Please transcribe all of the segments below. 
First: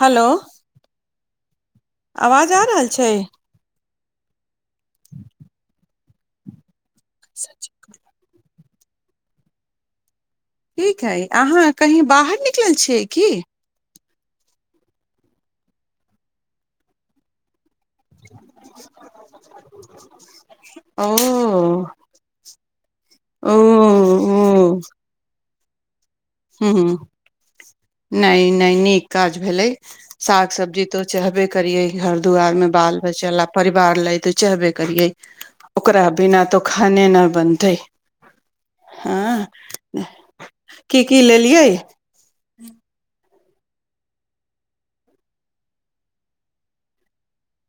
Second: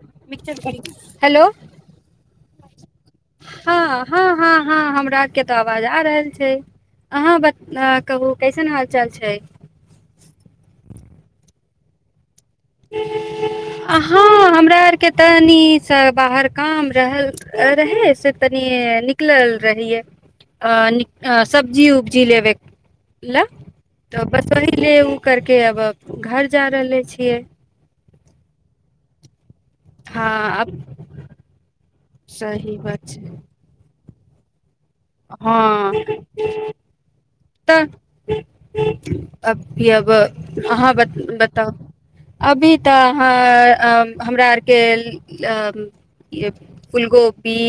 Hello [inaudible] hello आवाज आ रहल छैय हाॅं हाॅं हाॅं हाॅं हमरा के तऽ आवाज आ रहल छैय अहाँ बताब कहु कैसन हाल चाल छैय ठीक हइ अहाँ कही बाहर निकलल छीयैय की हाँ हमरा आर के तनिसँ बाहर काम रहल रहे से तनी निकलल रहिये ओ आ सब्जियों उ जी लेब ल ओ ओ तऽ [inaudible] करके अब घर जा रहले छिए नैय नैय नीक काज भेलैय साग हँ अब सब्जी तो चहबे करियै घर दुआर में सही बाल बात छै बच्चा ला परिवार लऽ तऽ चाहबे करियैए हँ ओकरा बिना तो खाने नैय बनतै हाॅं य अब अहाँ बताऊ अभी तऽ अहाँ हमरा आरके ये फूलगोबी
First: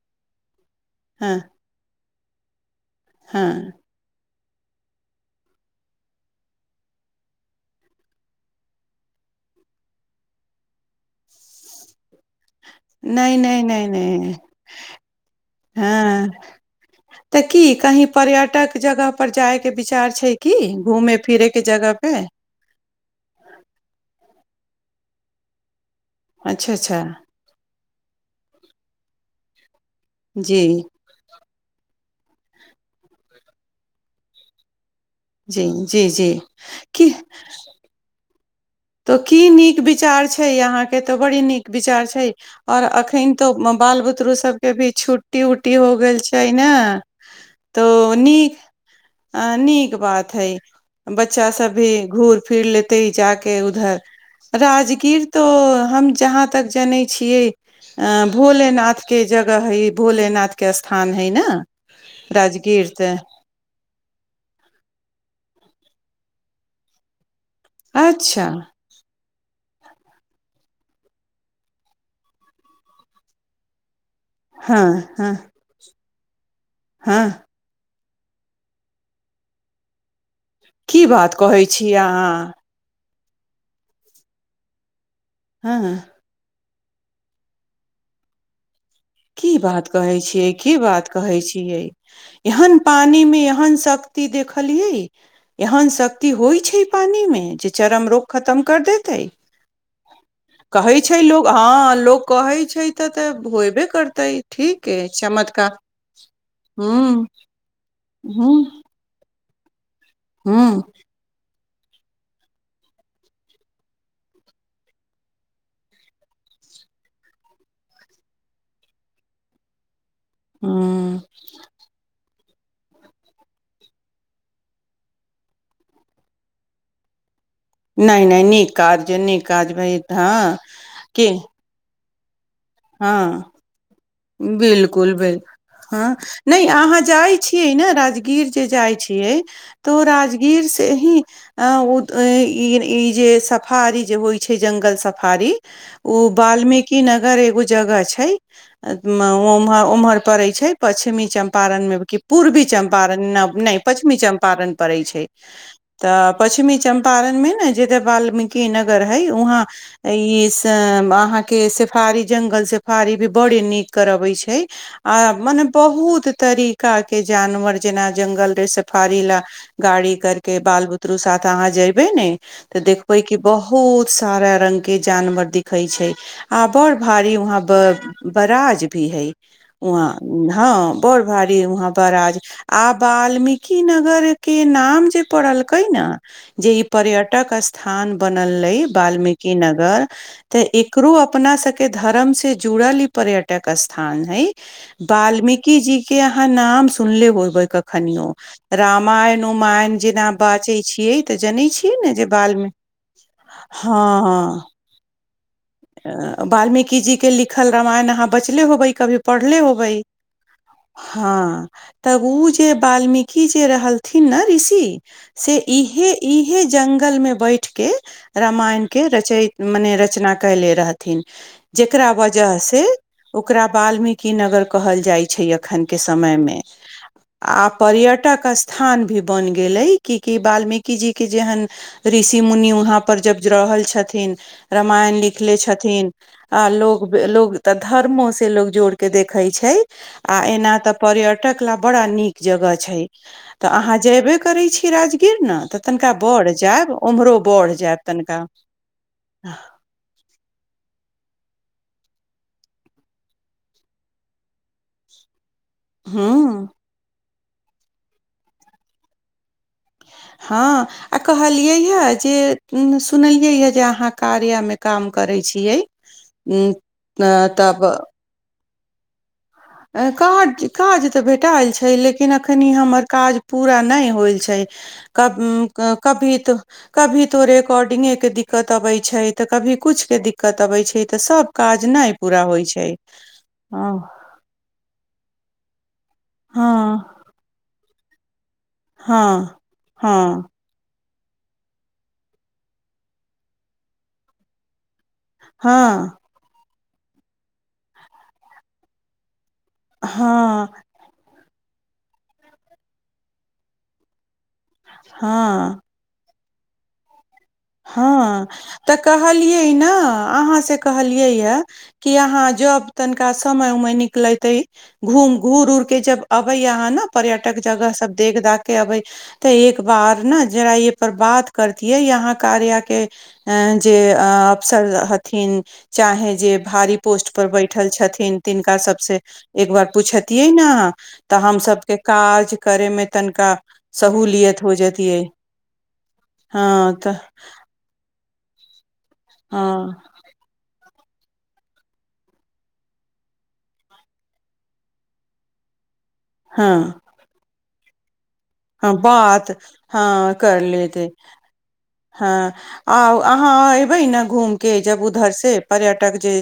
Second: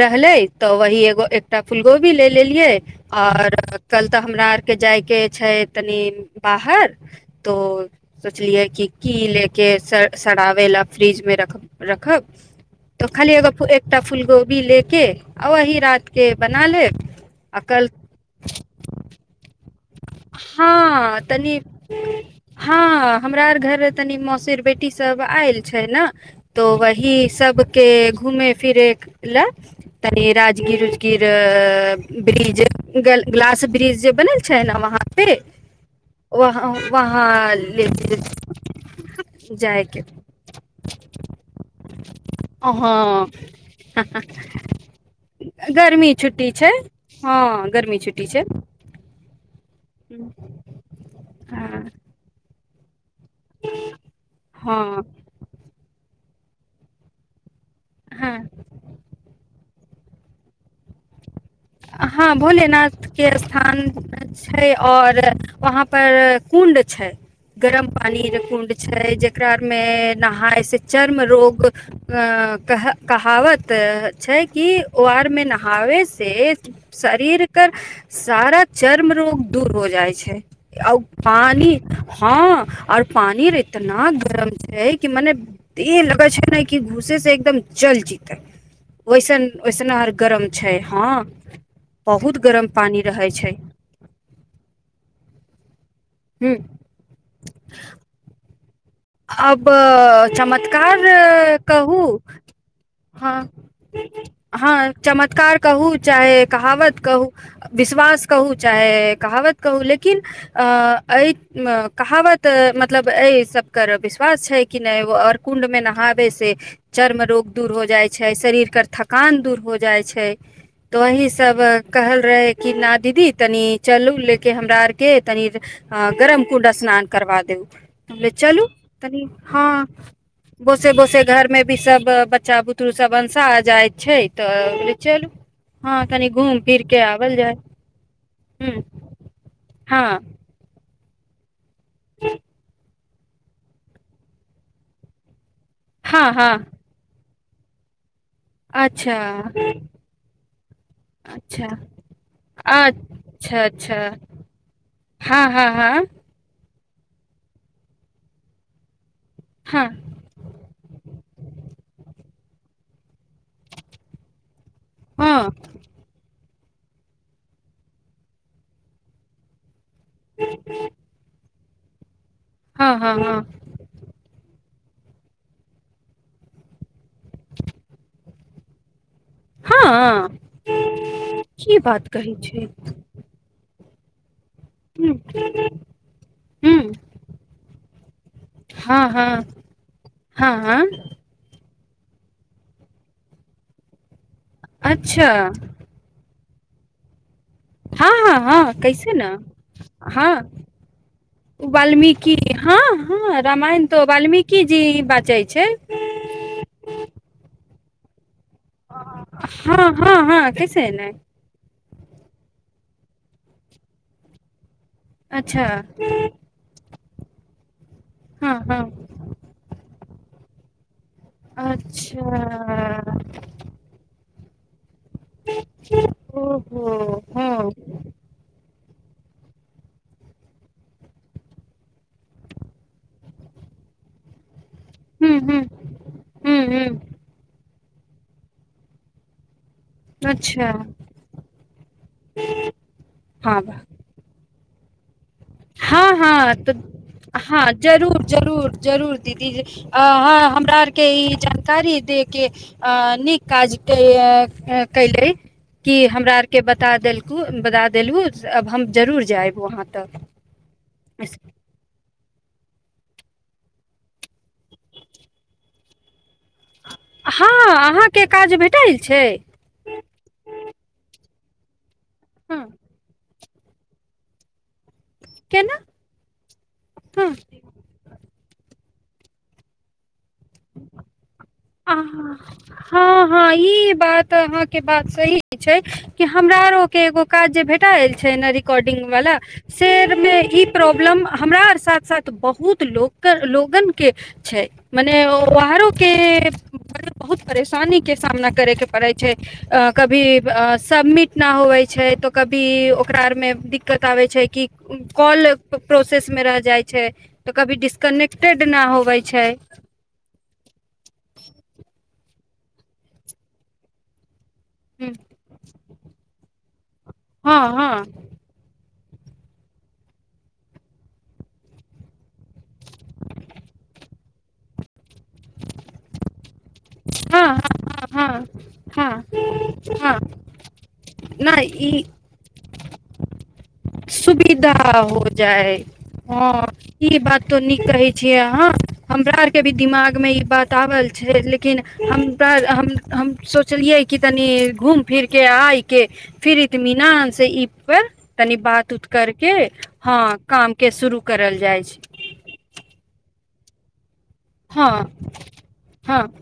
रहलैय तऽ वही एगो हँ एकटा फूलगोभी ले लेलियए [inaudible] हँ कल तऽ हमरा आर के जायके छैय तनी बाहर तो सोचलियै कि की लेके सराबैय लए फ्रिजमें रख रखब त खाली नहि नहि एगो नहि एकटा फूल नहि गोभी लेके आ अही रात हँ के बना लेब तऽ की कल कहीं पर्यटक जगह पर जाय के विचार छै की घूमे हँ फिरे तनी के जगह पे। हँ हमरा आर घर तनी मौसीर बेटी सब आयल छैय ना अच्छा तो अच्छा वही सबके घूमे फिरे लए तनी जी राजगीर किर ब्रिज ग्लास ब्रिज जे बनल छै ने वहाॅं वे जी जी जी वहाँ ले [inaudible] तॅं की नीक जायके विचार छै अहाँ के त बड़ी नीक विचार छैय आओर हँ एखन तो बाल बुतरू सभके भी छुट्टी उट्टी हो गेल छैय न हाॅं गर्मी छुट्टी छैय अ नीक बात है बच्चा सब भी घूर फिर लेते जाक के उधर हँ राजगीर तो हम जहाँ तक जनैय छियैय अ हँ भोलेनाथके जगह हइ भोलेनाथ के स्थान हइ न हाॅं भोले नाथ के स स्थान छैय और वहाँ पर कुण्ड छैय गरम पानी र अच्छा कुण्ड छै जकरा मे नहाय से चर्म रोग [unintelligible] क कहावत छै कि हँ ओर हँ मे नहाबे से हँ शरीर एक सारा चर्म रोग दूर हो जाइ छै आउ की बात कहै पानी छियै हँ अहाँ आर पानी अर इतना गरम छै कि मने हँ लगै छै ने कि घूसे से एकदम जल जीतै वैसन की बात वैसन हर कहै गरम छियै की छै बात हँ कहै बहुत गरम एहन पानी रहै मे छै यहन शक्त। देखलियै एहन शक्ति ह होइ छै। पानी मे जे चरम रोग खतम कर देते अब चमत कह हँ लोग कहै छै तऽ तऽ ह होयबे करतै ठीक ह अइ चमकार चमत्कार कहुँ चाहे कहावत कहू हुँ विश्वास कहू हुँ चाहे कहावत कहू लेकिन अ हुँ एहि कहावत मतलब एहि सभ कर विश्वास छै कि नहि ओ आओर कुंड मे नहाबै से। चर मे रोग दूर हो जाय छै शरीर के थकान दूर हो जाई छै। हुँ वही सभ कहल रहे। कि नहि दीदी तनि चलू लेके हमरा आरके तनि आ गरम कूडा स्नान करा देउ। नहि नहि न क आज निकाज भाई तऽ हँ क। सभ बच्चा बुतरु सभ अंसा जाइत छै तऽ चलू। ह हँ कनि घूम नहि फिर के अहाँ आवल जाई जाय छियै ने राजगीर जे ह जाय छियै तऽ ओ हँ राजगी। गर से ही आ ई ई जे। सफारी जे होई छै जंगल सफारी ओ हँ हँ वाल्मीकि नगर एगो जगह छै। अच्छा उमहर उम्हर पड़े छै पश्चिमी अच्छा चम्पारण मे क पूर्वी चंम्पारण अच्छा नहि। अच्छा पश्चिमी चम्पारण पड़ै छै हँ हँ हँ त पश्चिमी चम्पारण मे ने जेत वाल्मीकि नगर हई वहाँ। हँ ई अहाँकेँ सफारी जंगल सेफारी भी बड़ नीक करबै छै। आ हँ मने बहुत तरीका के जानवर जेना जंगल सपारी लाब। गाड़ी करके बाल बुतरु साथ अहाँ जेबे ने ते हँ हँ देखबे कऽ बहुत। बहुत सारा रंगग के जानवर दिखई छै आ बड भारी वहाँ पर बराज भी है। हँ वहाँ हँ ह बर भारी की वहाँ बात कहै बराज छै आब। वाल्मीकि नगर के नाम जे पड़लकै न। जे ई ह पर्यटक स्थान बनल रहै हँ हँ वाल्मीकि नगर हँ तऽ हँ एकरो। अपना सभके धर्म से जुड़ल ई पर्यटक स्थान है अच्छा वाल्मीकि जी। के अहाँ नाम सुन लेबक हँ कखनियो हँ हँ कैसे ने रामायण उमायन जेना हँ बचै छियै तऽ जनै छियै ने जे बाल मे। ह रामायण तो वाल्मीकि जी बाजै छै। वाल्मीकि जी के लिखल रामायण अहाँ बचले होबै कभी पढ़ले होबै हँ हँ हँ कैसे नहि ह तब ओ जे बाल्मीकि जे रहलथिन ने ऋषि से अच्छा इ हे इ। इहे जंगल मे बैठ के हँ हँ रामायण के रचे मने रचना कले रहथि। थिन जेकरा वजह से अच्छा ओकरा बाल्मीकि कि नगर कहल जाइ छै अखन के समय मे ओहो हँ आ हूँ पर्यटक स स्थान भी बनि गेलै कि कि वाल्मीकि जी के जेहन। ऋषि मुनि वहा पर जब रहल छथिन रामायण। हूँ सिखले छथिन हूँ आ हूँ लोग लोग तऽ धर्मो से लोग जोड़ कऽ देखै छै। आ अच्छा एना तऽ पर्यटक बाद निक जगह छैय हँ जेबे करै छी राजगीर न हँ तऽ हँ जायब जरूर तनिका जरूर जरूर दीदी। आ हमरा आरके ई जानकारी दे के। अ निक काज कहिल। क हमरा आरके हूँ बता देलकू बता देलहु आब हम जरूर जायब वहाँ तक। हँ आ कहलियै हेअछि जे सुनलियै आय जे अहाँ कार्यमे काम करैत छियैक हँ अहाँके काज भेटल छैय काज काज तऽ भेटायल छै लेकिन एखन हँ ई हमर काज। पूरा नहि होल छै केना कभी तऽ। कभी हँ तो रिकॉर्डिंगे के दिक्कत अबैत छै तऽ कभी कुछ के दिक्कत अबैत छै तऽ सभ। आ हँ हँ ई बात। हाँ के बात सही छै कि हमरा आरो के हँ एगो काज भेटा एल छै। ॉर्डिंग वला हँ शेरमे हँ ई। प्रॉब्लम हमरा आ साथ साथ बहुत लोक लोगन के छै। मने वाहरो के हँ बहुत परेशानी के सामना करे के पड़े छै। अ कभी हँ सबमिट। तना होबै छै तऽ कभी ओकरा आरमे दिक्कत आबै छै कि कॉल। हँ प्रोसेसमे रहि जाइ छै तऽ कभी डिस्कनेक्टेड नहि होबै छै। नहि। अहााँ से कहलियै या कि अहाँ जब तनिका समय उमय निकलते। घूम घूर उर के जब अबै अहाँ ने हँ पर्यटक जगह हँ सब देख देख के अबै। ते एक बार ने जेरा य पर बात करतििये यहाँ। कार्य के जे अबसर हतिन चाहे जे। पोस्ट हँ पर बैठल हँ छथिन हँ तिनका हँ सबसँ एक बार हँ पुछतिियै ने अ। तऽ नहि ई हमसभके काज करयमे तनिका। सहूलियत सुविधा जतियै हो जाइ हँ ई बात। तो नीक छियै अहाँ हमरा आर के भी हँ दिमाग में ई बात। टाावल छै लेकिन हमरा हम हम सोचलियै कि तनी घूमि फिरके आइ। के फिर हँ इतमीना से ई पर तनि हँ ब। ू कर बात के हँ कर काम के लेते शुरू करल जायत हँ आ अहाँ एबै ने घूम। के हँ जब उधर से पर्यटक हँ जे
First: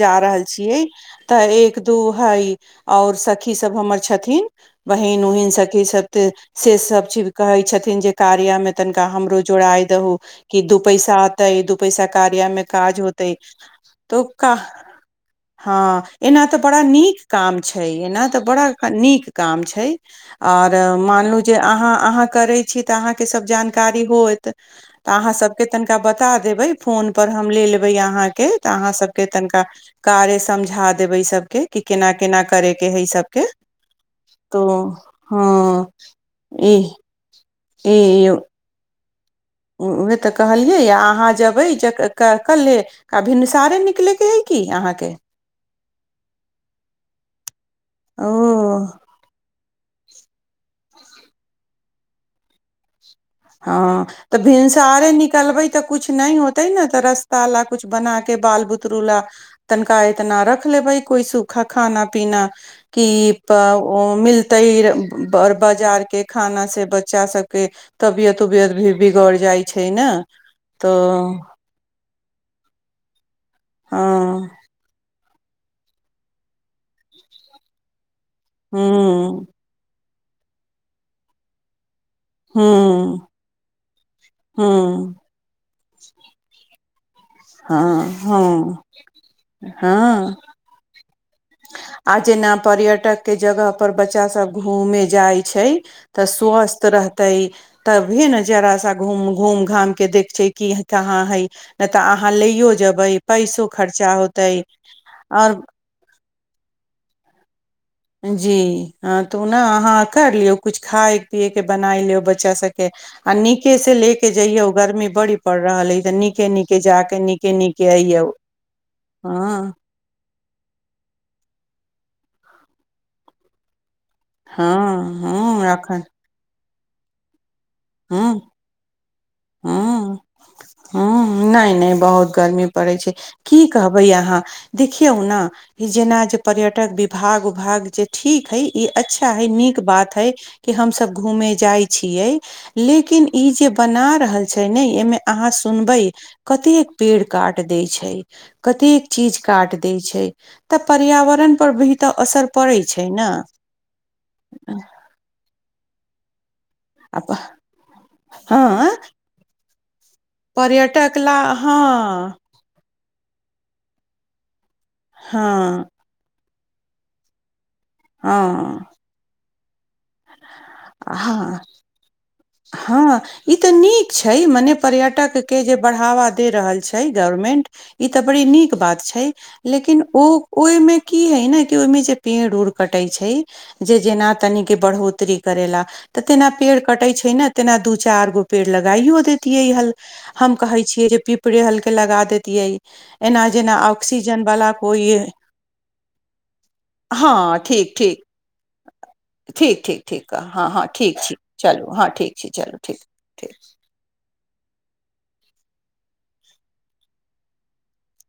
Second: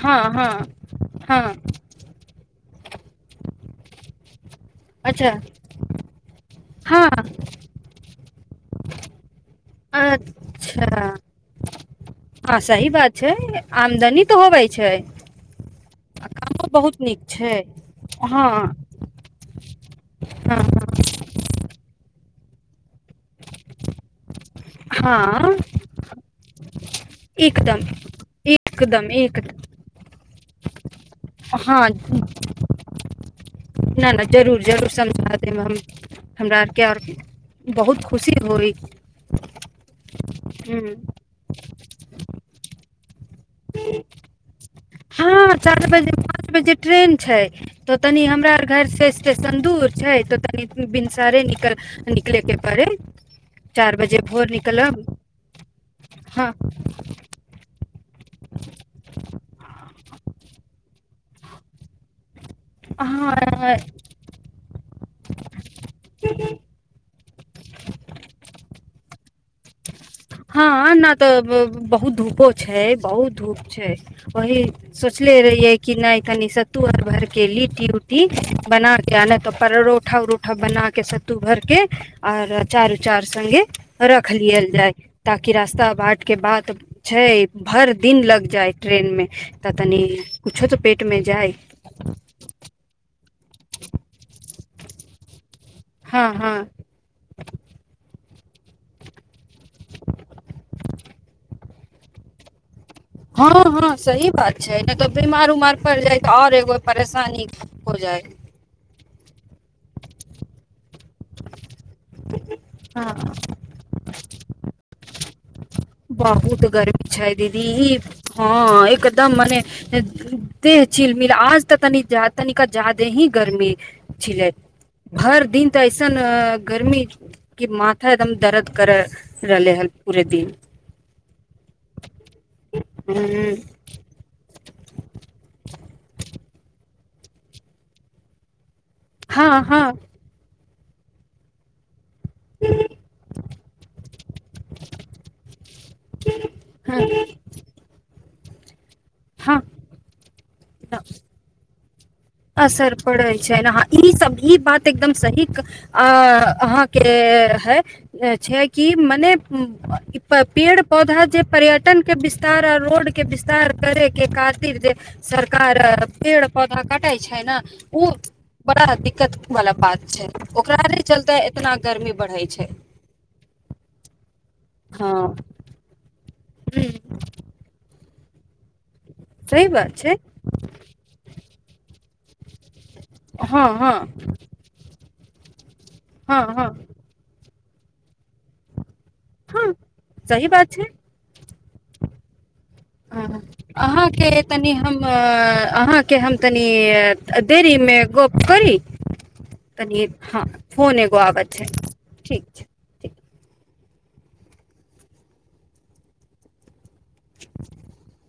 जा हँ रहल हँ छियै तऽ हँ एक। दू हई और सखी सब हमर छथिन बहिन अच्छा उहिन सखी सब त। से सब हँ चीज कहै छथिन जे कार्य मे तनिका हमरो। जोड़ााय दहू कि दू पैसा अच्छा आतै दू पैसा कार्य हँ मे सही काज बात छै होतै। तो आमदनी तऽ का होबै छै। हँ आ एना तऽ कामो बड़ा बहुत नीक काम छै एना तऽ हँ बड़ा। निक काम छै ऑर हँ मानु अह केर छि। अहके सब जानकारी होत तऽ अहाँ हँ सबके तन बता देबै। फोन पर हम ले एकदम लेबै अहाँके तऽ अहाँ एकदम सबके एकदम तनिका। कार्य समझा देबै ई सबके कि केना केना करे के है सब। न नहि जरूर जरूर समझा देब हम। हँ हमरा ई आरके आओर बहुत खुशी होइ। उएह तऽ कहलियै हूँ अहाँ जेबै ज। कले कभिन्ुसारे निकले के है की अहाँके। हँ चार बजे पाँच बजे ट्रेन छै तो तनी हमरा आर ओ घर से स्टेशन दूर। छै तऽ तनी भिनसारे निकल निकलेके पड़े। हँ तऽ भिनसरे निकलबै तऽ कछु नय हँ होते ने तऽ रस ता ला कुछ बना के बाल बुतरू ला तनखाह तऽ न रख ले भै कोइ सूखा खाना पीना कि प हँ ओ मिलत तैर बर बाजार के खाना से बच्चा सबके तबियत उबियत भी बिगड़ जाइ छै ने हँ न तऽ बहुत धूपो छै बहुत धूप छै हँ वहि सेच पुछले रहियै कि नइ तनि सत्तू हर भरके लिट्टी उट्टी ह बनााके आन तऽ परोठा उरोठा बनाके सत्तू भरिके आओर ह अचार उचार ह संगे ख लियल जाय ताकि रास्ता बाट के बाद छै भइर हँ दिन लग जाइ हँ ट्रेनमे तऽ तनि हँ कुछो तऽ पेटमे जाइ आ जेना पर्यटक के जगह पर बच्चा सब घूमे जाय छै तऽ हँ हँ स्वस्थ रह ते तभीे ने जड़ सा घूम घूम घाम के देख छै कि कहाँ है नइ तऽ अहाँ लैयो जेबै हँ पैसो हँ खर्चा सही होतै बात छै ने तऽ बीमार आओर उमार पड़ जाय छै ओर एगो परेशानी हो जा जी ह तू ने अहाँ कर लिऔ कुछ खाय पिय के बनाय लिओ बच्चा सबके आ नीके से ले के जइयौ गर्मी बड़ी पड़ रहल अइ तऽ नीके बहुत नीके गर्मी जाके छै नीके दीदी नीके अइयौ हँ एकदम मने हँ दे चिलमिल आज तऽ तनी तनीका जादे ही गर्मी छिलै हँ हर दिन हँ तऽ एखन अऐसन गर्मी कि माथा एकदम दर्द करै रहले हन ह पूरे दिन नइ नइ बहुत गर्मी पड़ै छै हूँ की कहबै अहाँ देखियऔ ने जेना जे पर्यटक विभाग उभाग जे ठीक है इ अच्छा है हँ नीक हँ बात है कि हम सब घूमे जाय छीये लेकिन ई जे बना रहल छै ने एहिमे अहाँ सुनबै कतेक हँ पेड़ क काट दै छैय कतेक चीज काट हँ दै छै तऽ पर्यावरण पर भी तऽ असर पड़ै असर छै ने पड़ल छै ह ई सब ई बात एकदम सही अ अहाँ के आ प है छै कि हँ मने पेड़ पर्यटक पौधा ला जे हँ पर्यटन के विस तारा रोड के विस्तार करे के खातिर सरकार हँ पेड़ पौधा काट कटै छै ने ओ बड़ा हँ दिक्कत वाला बात छै ओकरा ये चलते हँ इतना गर्मी बढ़ैत छै हँ ई तऽ नीक छै मने हँ पर्यटक के जे बढ़ावा दे रहल छै गवर्मेंट ई तऽ बड़ी नीक बात छै सही बात लेकिन छै ओ ओहि मे की है न कि ओहिमे जे पेड़ उड़ कटे छै हँ हँ जे जेना तन के बढ़ोतरी करेेला तऽ हँ तेना हँ पेड़ कटे छै ने तेना दू चार गो पेड़ लगाइयो दे तिय हँ हल सही हम बात कहे छै छियै जे पीपरे हल के लगा देतियै हँ एनाज अहाँके तनि हम अहाँके हम तनि हँ ठीक देरीमे ठीक गप करी ठीक ठीक तनि ठीक हँ हँ हँ फोन एगो ठीक छी आबऽ छै चलू हँ ठीक छी चलू ठीक ठीक [inaudible]